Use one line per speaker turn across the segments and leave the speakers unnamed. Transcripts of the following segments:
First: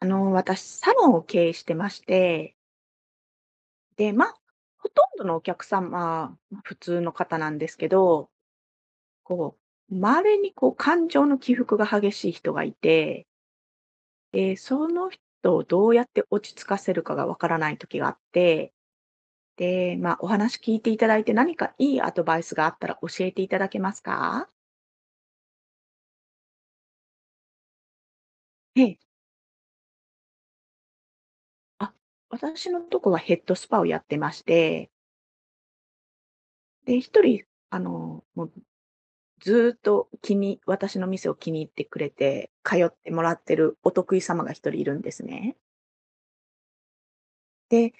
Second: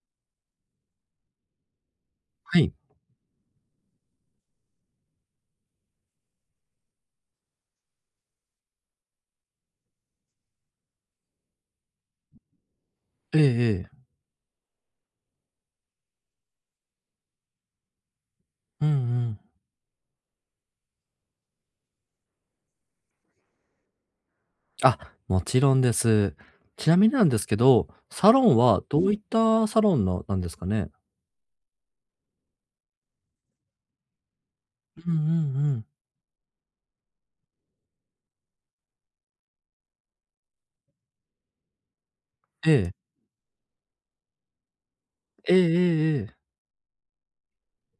私、サロンを経営してまして、
はい。
で、まあ、ほとんどのお客様、ま、普通の方なんですけど、こう、稀にこう感情の起伏が激しい人がいて、
ええええ。
で、その人をどうやって落ち着かせるかがわからない時があって、
うんうん。
で、まあ、お話聞いていただいて、何かいいアドバイスがあったら教えていただけますか？
あ、もちろんです。ちなみになんですけど、サロンは
ええ。
どういったサロンのなんですかね？
あ、私のとこはヘッドスパをやってまして、
うんうんうん。
で、一人、もうずーっと気に私の店を気に入ってくれて、
え
通っ
え。
てもらってるお得意様が一人いるんです
ええ
ね。
ええええ。
で、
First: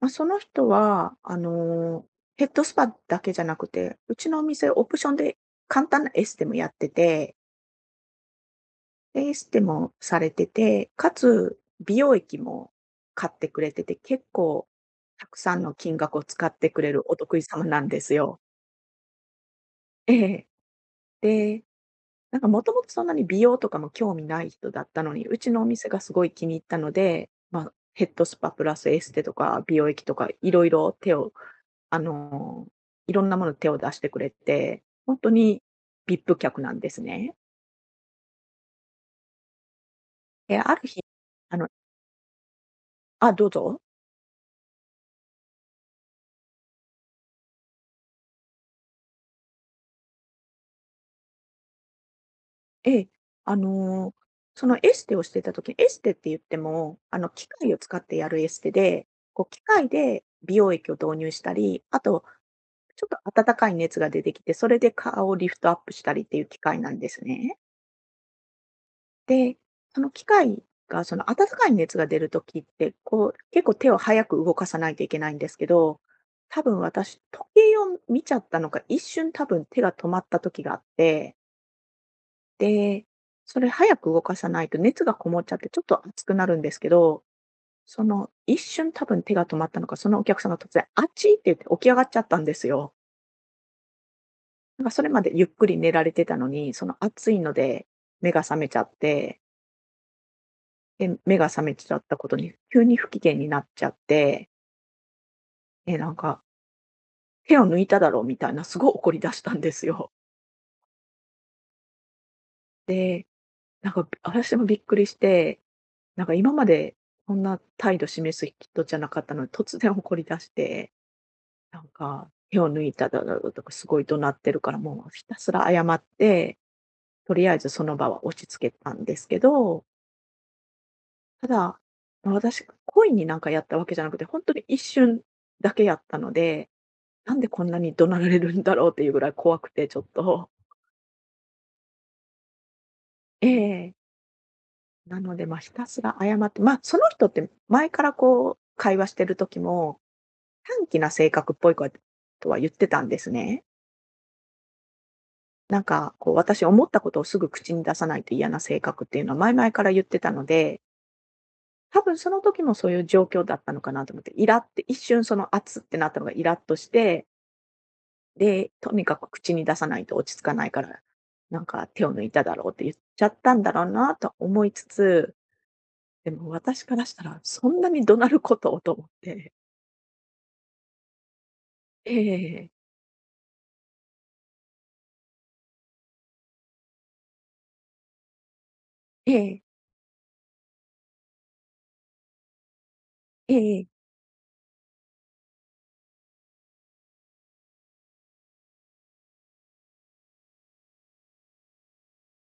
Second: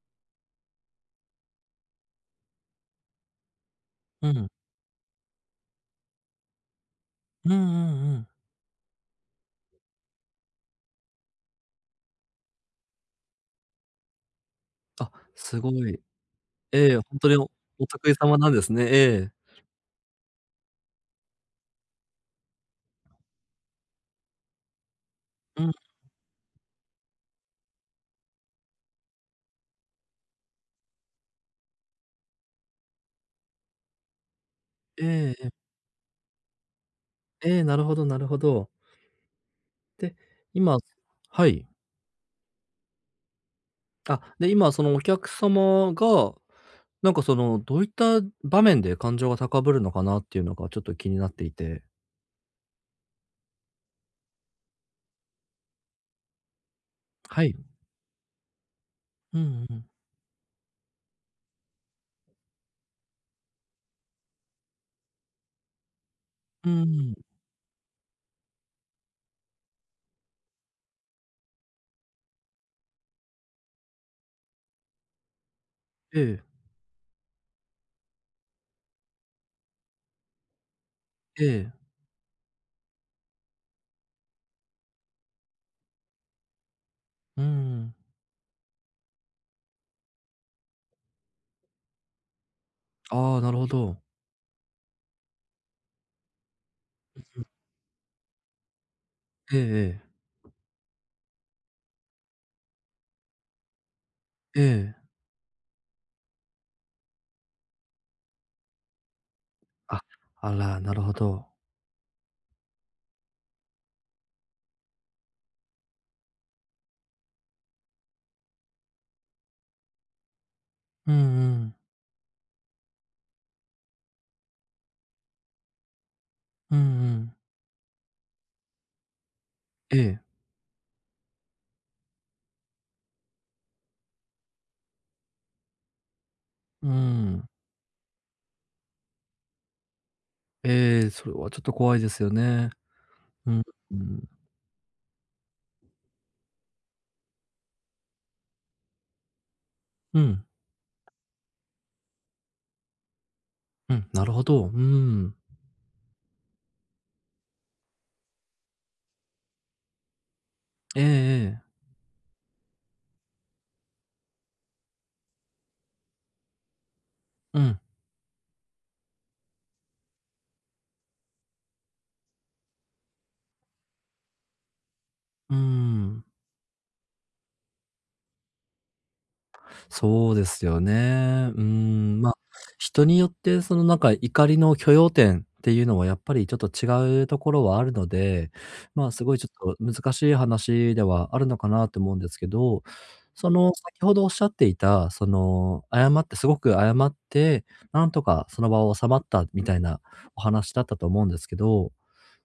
まあ、その人は、ヘッドスパだけじゃなくて、う
う
ちのお
ん。
店オプションで簡単なエステもやってて、
うんうんうん。
で、エステもされてて、かつ美容液も買ってくれてて、結構
あ、
たくさ
す
ん
ご
の金
い。
額を使ってく
え
れ
え、ほ
るお
んとに
得意
お
様な
お
んで
得意
す
様
よ。
なんですね。ええ。
ええ。でなんかもともとそんなに美容とかも興味ない人だったのに、うちの
う
お
ん。
店がすごい気に入ったので、まあ、ヘッドスパプラスエステとか美容液とかいろいろ手を、あの、いろんなもの手を出してくれて、
え
本当
ええ
に
え。
ビップ客なんですね。
ええ、なるほどなるほど。で、
で、あ
今
る日、
は
あ
い。
のあ、どうぞ。
で、今そのお客様が、その、どういった場面で感情が高ぶるのかなっていうのがちょっと気になっていて。
ええ、あの、そのエステをしてた時に、エステって言っても、
は
機
い。
械を使ってやるエステで、
う
こう機
んうん。
械で美容液を導入したり、あとちょっと暖かい熱が出てきて、それで顔をリフトアップしたりっていう機
う
械なんで
ん。
すね。で、その機械が、その暖かい熱が出る時って、こう、結構手を早く動かさないといけないんですけど、
ええ、
多分私、時計を見ちゃったのか、一瞬多分手が止まった時があって、
ええ。
で、それ早く動かさないと熱がこもっちゃってちょっと熱くなるんですけど、
うーん。
その一瞬多分手が止まったのか、そのお客さんが突然、あっちって言って起き上がっちゃったんですよ。
ああ、なるほど。
なんかそれまでゆっくり寝られてたのに、その暑いので目が覚めちゃって、
ええええ。
で、目が覚めちゃったことに急に不機嫌になっちゃって、
ええ。
え、なんか「手を抜いただろ」うみたいなすごい怒り出したんです
あ、
よ。
あら、なるほど。
で、なんか私もびっくりして、なんか今までこんな態度示す人じゃなかったのに、突然怒り出して、
うんうん。
なんか「手を抜いただろ」うとかすごい怒鳴ってるから、もうひたすら謝って、
うんうん。
とりあえずその場は落ち着けたんですけど、
ええ。
ただ、ま、私、故意になんかやったわけじゃなくて、本当に一瞬だけやったので、
う
なん
ん。
でこんなに怒鳴られるんだろうっていうぐらい怖くて、ちょっと。
ええ、それはちょっと怖いですよね。うん、
え
う
え。
ん。
なので、まあ、ひたすら謝って、まあ、その人って前からこう会話してる時も、
うん、
短気な性格っぽいことは言ってたんですね。
うん、なるほど。うん。
なんかこう私思ったことをすぐ口に出さないと嫌な性格っていうのは前々から言ってたので、
ええええ。
多分その時もそういう状況だったのかなと思って、イラって一瞬その、圧ってなったのがイラっとして
うん、
で、とにかく口に出さないと落ち着かないから、なんか手を抜いただろうって言っちゃったんだろうなと思いつつ、
うん。
でも私からしたら、そんなに怒鳴ることをと思って、
そうですよね。うん、まあ、
ええ
人によってその怒りの許容点っていうのはやっぱりちょっと違うところはあるので、まあ、す
え
ごいちょ
え、
っと難しい話ではあるのかなと思うんですけど、そ
え
の
え、
先ほどおっしゃっていた、その謝ってすごく謝って、なんとかその場を収まったみたいなお話だったと思うんですけど、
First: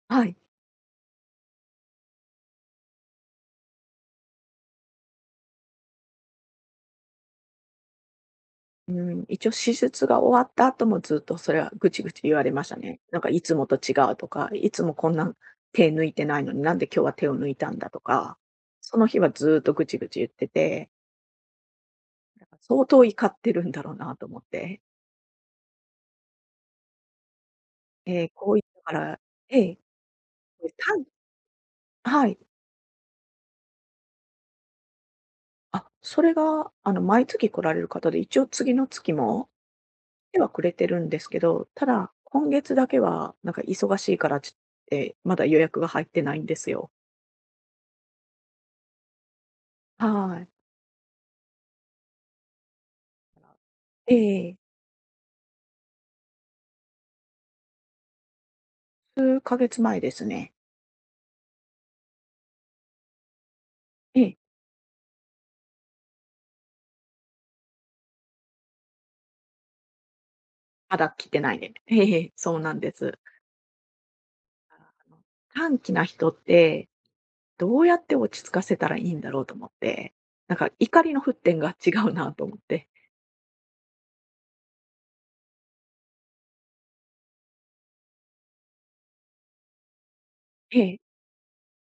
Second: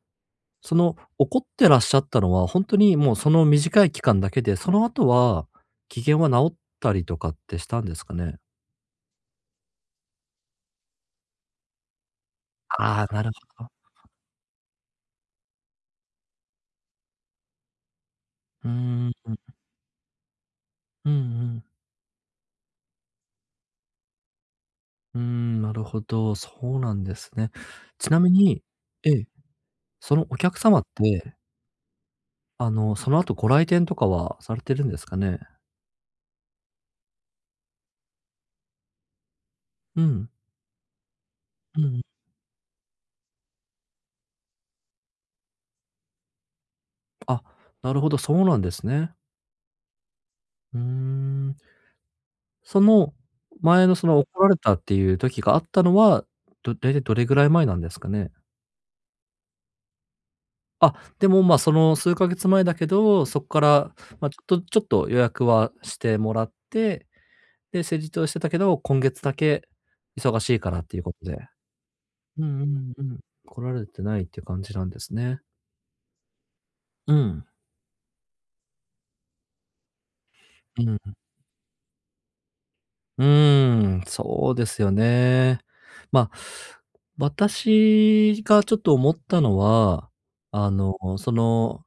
はい。
その怒ってらっしゃったのは、本当にもうその短い期間だけで、その後は機嫌は治ったりとかってしたんですかね？
うん、一応手術が終わった後もずっとそれはぐちぐち言われましたね。
ああ、
なん
な
か
る
いつ
ほ
も
ど。
と違うとか、いつもこんな手抜いてないのになんで今日は手を抜いたんだとか、
う
その
ーん。
日はずっとぐちぐち言ってて、
うんうん。
なんか相当怒ってるんだろうなと思って。
うーん、なるほど、そうなんですね。ちな
ええ、
み
こう
に、
いったか
え
ら
え、
ええ、
そのお客様っ
短
て、
はい。
あの、その後ご来店とかはされてるんですかね？
あ、それが、毎月来られる方で、一応次の月も
うん。
来てはくれてるんですけど、
うん
た
うん。
だ、今月だけは、なんか忙しいからちょっとまだ予約が入ってないんですよ。
あ、なるほど、そうなんですね。
はい。
うーん。その前のそ
え
の怒られ
え。
たっていう時があったのは、大体どれぐらい前なんですかね？
数ヶ月前ですね。
あ、でも、ま、その数ヶ月前だけど、そっから、
え
ま、
え、
ちょっと予約はしてもらって、で、施術をしてたけど、今月だけ忙しいからって
ま
いう
だ
こと
来
で。
てないね。ええ。
う
そう
んう
なんで
んうん。
す。
来られてないっていう感じ
あ
なんです
の、
ね。
短期な人って、
うん。
どうやって落ち着かせたらいいんだろうと思って、なんか
う
怒り
ん。
の沸点が違うなと思って。
うーん、そうですよね。ま、私がちょっと思ったのは、あ
え
の、
え、
その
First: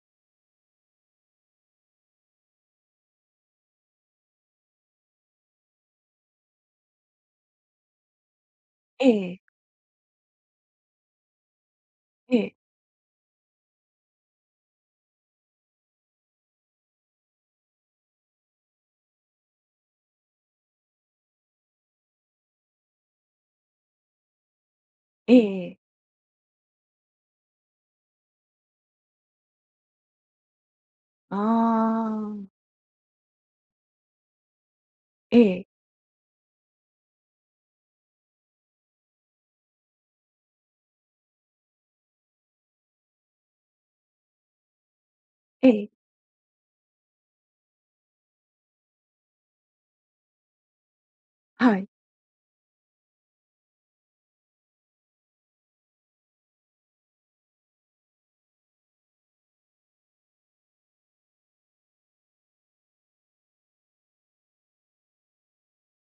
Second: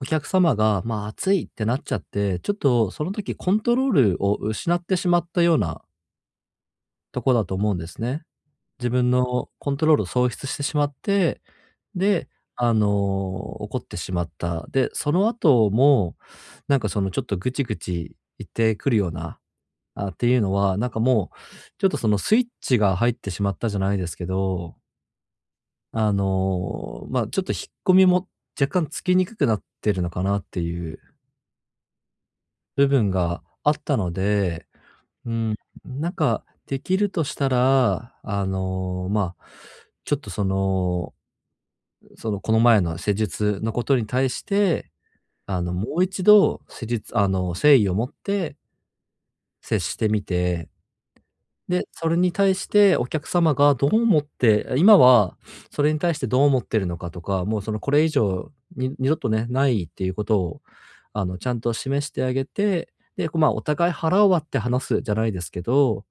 お客様が、まあ、暑いってなっちゃって、ちょっとその時コントロールを失ってしまったようなとこだと思うんですね。自
え
分
え
のコントロールを喪失してしまって、で、
ええ、
あの、怒ってしまった。で、その後も、そのちょっとぐちぐち言ってくるような、っていうのは、なんかもう、ちょっとそのスイッチが入ってしまったじゃないですけど、
ええええ。
あの、まあ、ちょっと引っ込みも若干つきにくくなってるのかなっていう
ああ、
部分があったので、うん、なんかできるとしたら、あの、まあ、ちょっとその、そのこの前の施術のことに対して、あ
え
の、
え、
もう一度施術あの、誠意を持って接してみて、
は
で、
い、
それに対してお客様がどう思って、今はそれに対してどう思ってるのかとか、もうそのこれ以上に二度とね、ないっていうことを、あの、ちゃんと示してあげて、で、まあ、お互い腹を割って話すじゃないですけど、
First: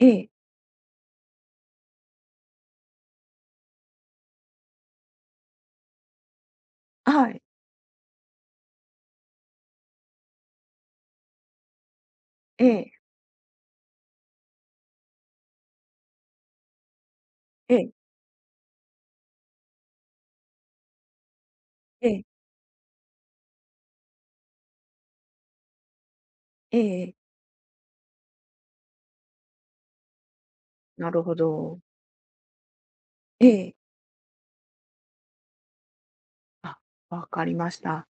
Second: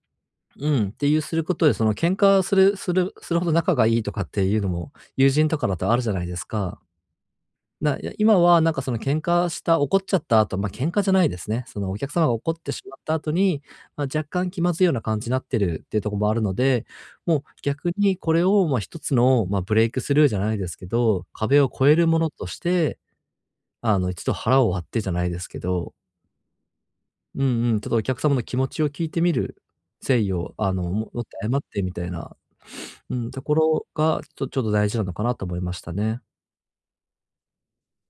ええ、
うん、っていうすることで、その喧嘩するほど仲がいいとかっていうのも、友人とかだとあるじゃないですか。
はい、
いや、今はなんかその喧嘩した怒っちゃった後、ま、喧嘩じゃないですね。そのお客様が怒っ
え
てし
え、
まった後に、まあ、若干気まずいような感じになってるっていうところもあるので、もう
え
逆
え、
にこれを、ま、一つの、まあ、ブレイクスルーじゃないですけど、壁を越える
え
も
え、
のとして、あの、一度腹を割ってじゃないですけど、
ええええはいええはいええええええええ
うんうん、ちょっとお客様の気持ちを聞いてみる、誠意を、あの、
な
持っ
る
て
ほ
謝っ
ど。
てみたいな、うん、と
え
こ
え。
ろが、ちょっと大事なのかなと思いましたね。
あ、わかりました。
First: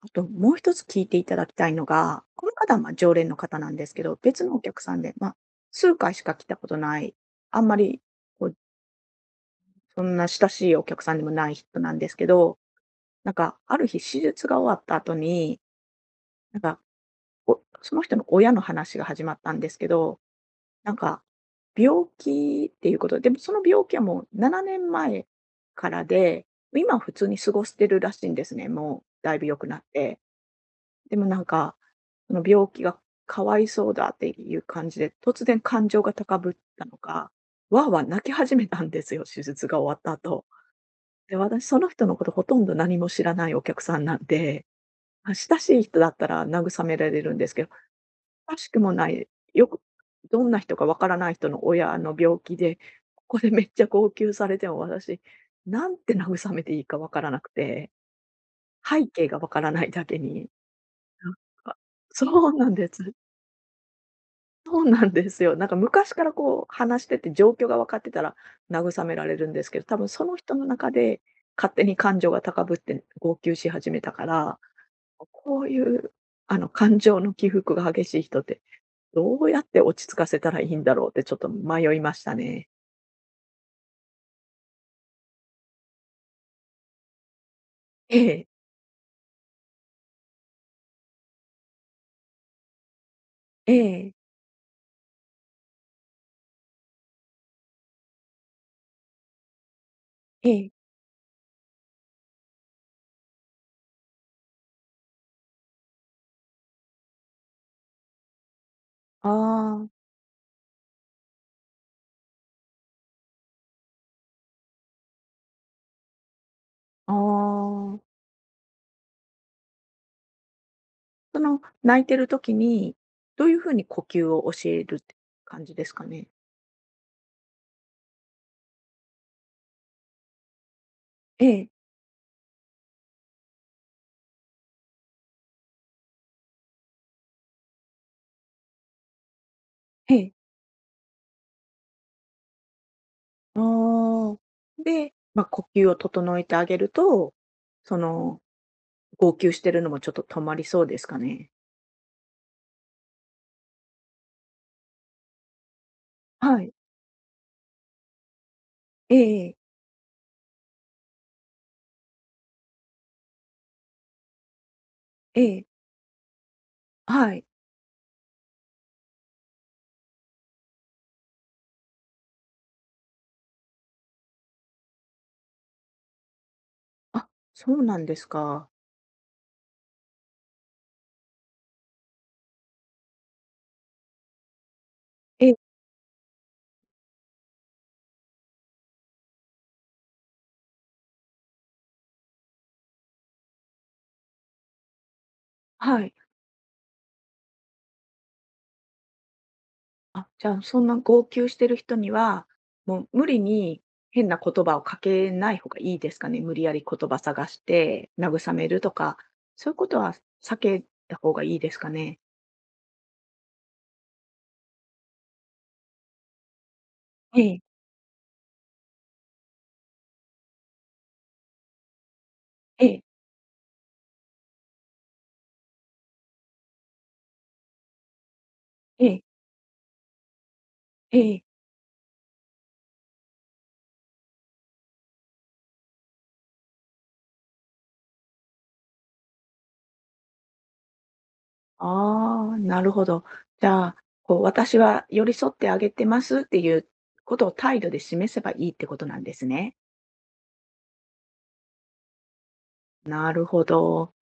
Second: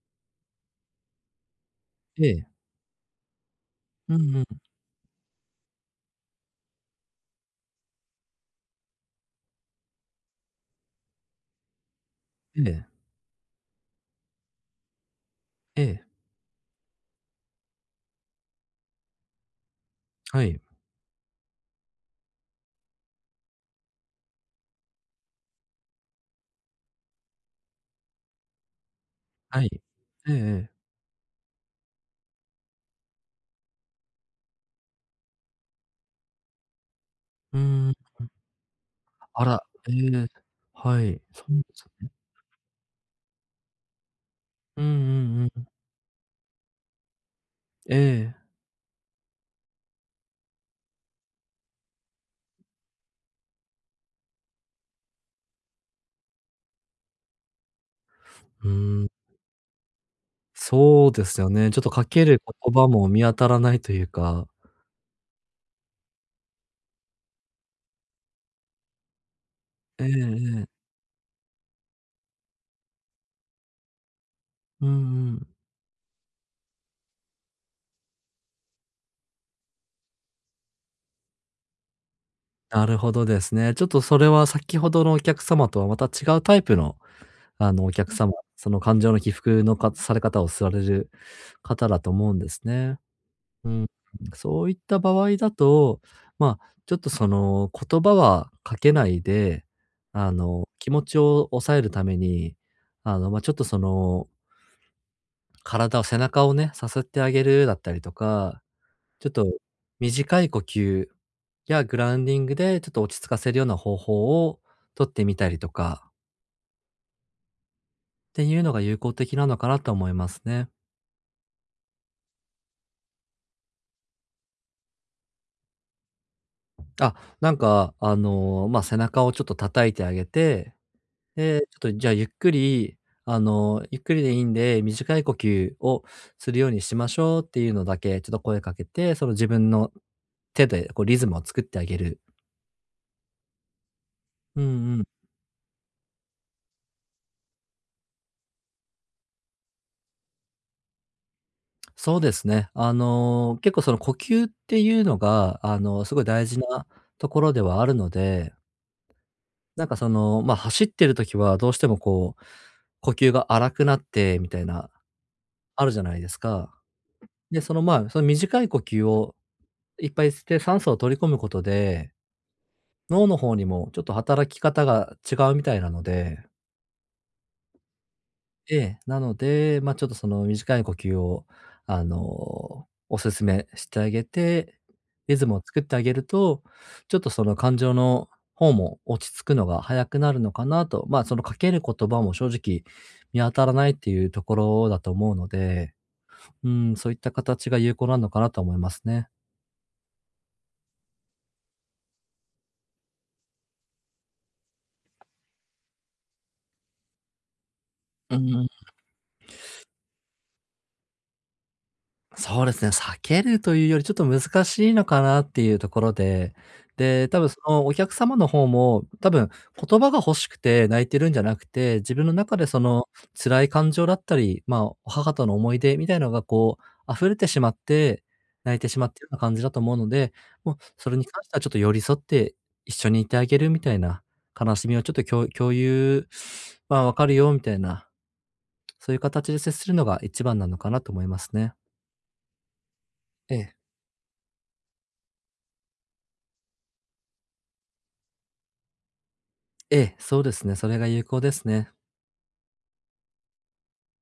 あともう一つ聞いていただきたいのが、
ええ。
この方は、ま、常連の方なんですけ
う
ど、
んう
別
ん。
のお客さんで、まあ、数回しか来たことない、あんまり、こう、そんな親しいお客さんでもない人なんですけど、
ええ。
なんか、ある日手術が終わった後に、
ええ。
なんか、その人の親の話が始まったんですけど
はい。
なんか、病気っていうことで、でもその病気はもう7年前からで、今は普通に過ごしてるらしいんですね、もうだいぶ良
は
く
い。
なって。
ええええ。
でもなんか、その病気がかわいそうだっていう感じで、突然感情が高ぶったのか、
う
わ
ー
ー
ん。
わー泣き始めたんですよ、手
あら、
術が
え
終わった
え。
後。
はい、
で、
そうで
私そ
す
の人
ね。
のことほとんど何も知らないお客さんなんで、
うんう
ま、
んう
親
ん。
しい人だったら慰められるんですけど、
ええ。
おかしくもない、よくどんな人かわからない人の親の病気で、ここでめっちゃ号泣されても私、なんて慰めていいかわからなくて、
うーん、
背景がわからないだけに、
そうで
なん
すよね。
か
ちょっとかけ
そ
る
うな
言
ん
葉
で
も
す。
見当たらないというか。
そうなんですよ。なんか昔からこう話してて、状況が分かってたら慰められるんですけど、多
ええ
分その人
え
の
え。
中で勝手に感情が高ぶって、号泣し始めたから
うんうん。
こういう、感情の起伏が激しい人って、どうやって落ち着かせたらいいんだろうってちょっと迷いましたね。
なるほどですね。ちょっとそれは先ほどのお客様とはまた違うタイプの、あの、お客
え
様、
え、
その感情の起伏のかされ方をされる方だと思うんですね。う
え
ん、
え、
そういった場合だと、まあ、ちょっとその、言葉はかけないで、あ
え
の、
え。
気持ちを抑えるために、あの、まあ、ちょっとその、背中をね、さすってあげるだったりとか、ちょ
あ
っと
あ、
短い呼吸やグラウンディングでちょっと落ち着かせるような方法を取ってみたりとか
ああ。
っていうのが有効的なのかなと思いますね。
その、泣いてる時に、どういう風に呼吸を教えるって感じですかね？
あ、なんか、あの、まあ、背中をちょっと叩いてあげて、
え
で、ち
え、
ょっとじゃあゆっくり、あの、ゆっくりでいいんで、短い呼吸をするようにしましょうっていうのだけ、ちょっと声かけて、その自分の
ええ。
手でこうリズムを作ってあげる。
ああ。
うんうん。
で、まあ、呼吸を整えてあげると、その、号泣してるのもちょっと止まりそうですかね？
そうですね。あの、結構その呼吸っていうのが、あの、すごい大事
はい。
なところではあるので、
ええ、
なんかその、ま、走ってる時はどうしてもこう、呼吸が荒くなってみたいな、
え
あ
え。
るじゃないですか。
はい。
で、その、まあ、その短い呼吸をいっぱいして酸素を取り込むことで脳の方にもちょっと働き方が違うみたいなので、
あ、そうなんですか。
ええ。なので、まあ、ちょっとその短い呼吸を、あの、おすすめしてあげて、リズム
え
を作ってあげると、ちょっとその感情の方も落ち着くのが早くなるのかなと。まあ、そのかける言葉も正直見当たらないっていうところだと思うので、
はい。
うん、そういった形が有効なのかなと思いますね。
あ、じゃあ、そんな号泣してる人には、もう無理に変な言葉をかけない方がいいですかね。無理やり言葉探して
う
慰
ん。
めるとか、そういうことは避けた方がいいですかね？
そうですね、避けるというよりちょっと難しいのかなっていうところで、で、多
え
分そ
え、
のお客様の方も、多分言葉が欲しくて泣いてるんじゃなくて、自分の中でそ
ええ、
の辛い感情だったり、まあ、お母との思い出みたいのがこう溢れてしまって、泣いてしま
え
って
え、
るような感じだと思うので、もうそれ
え
に関
え。
してはちょっと寄り添って一緒にいてあげるみたいな、悲しみをちょっと共有、まあ、わかるよみたいな、そういう形で接するのが一番なのかなと思いますね。
ああ、なるほど。
え
じ
え。
ゃあ、こう私は寄り添ってあげてますっていうことを態度で示せばいいってことなんですね。
ええ、そうですね。それが有効ですね。
なるほど。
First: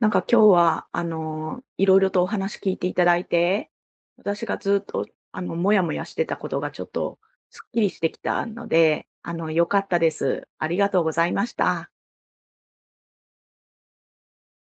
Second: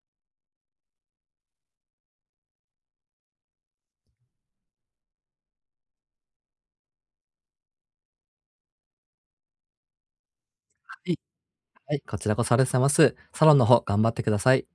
なんか今日は、いろいろとお話聞いていただいて、私がずっと、もやもやしてたことがちょっとすっきりしてきたので、良かったです。ありがとう
は
ご
い。
ざいました。
はい、こちらこそありがとうございます。サロンの方頑張ってください。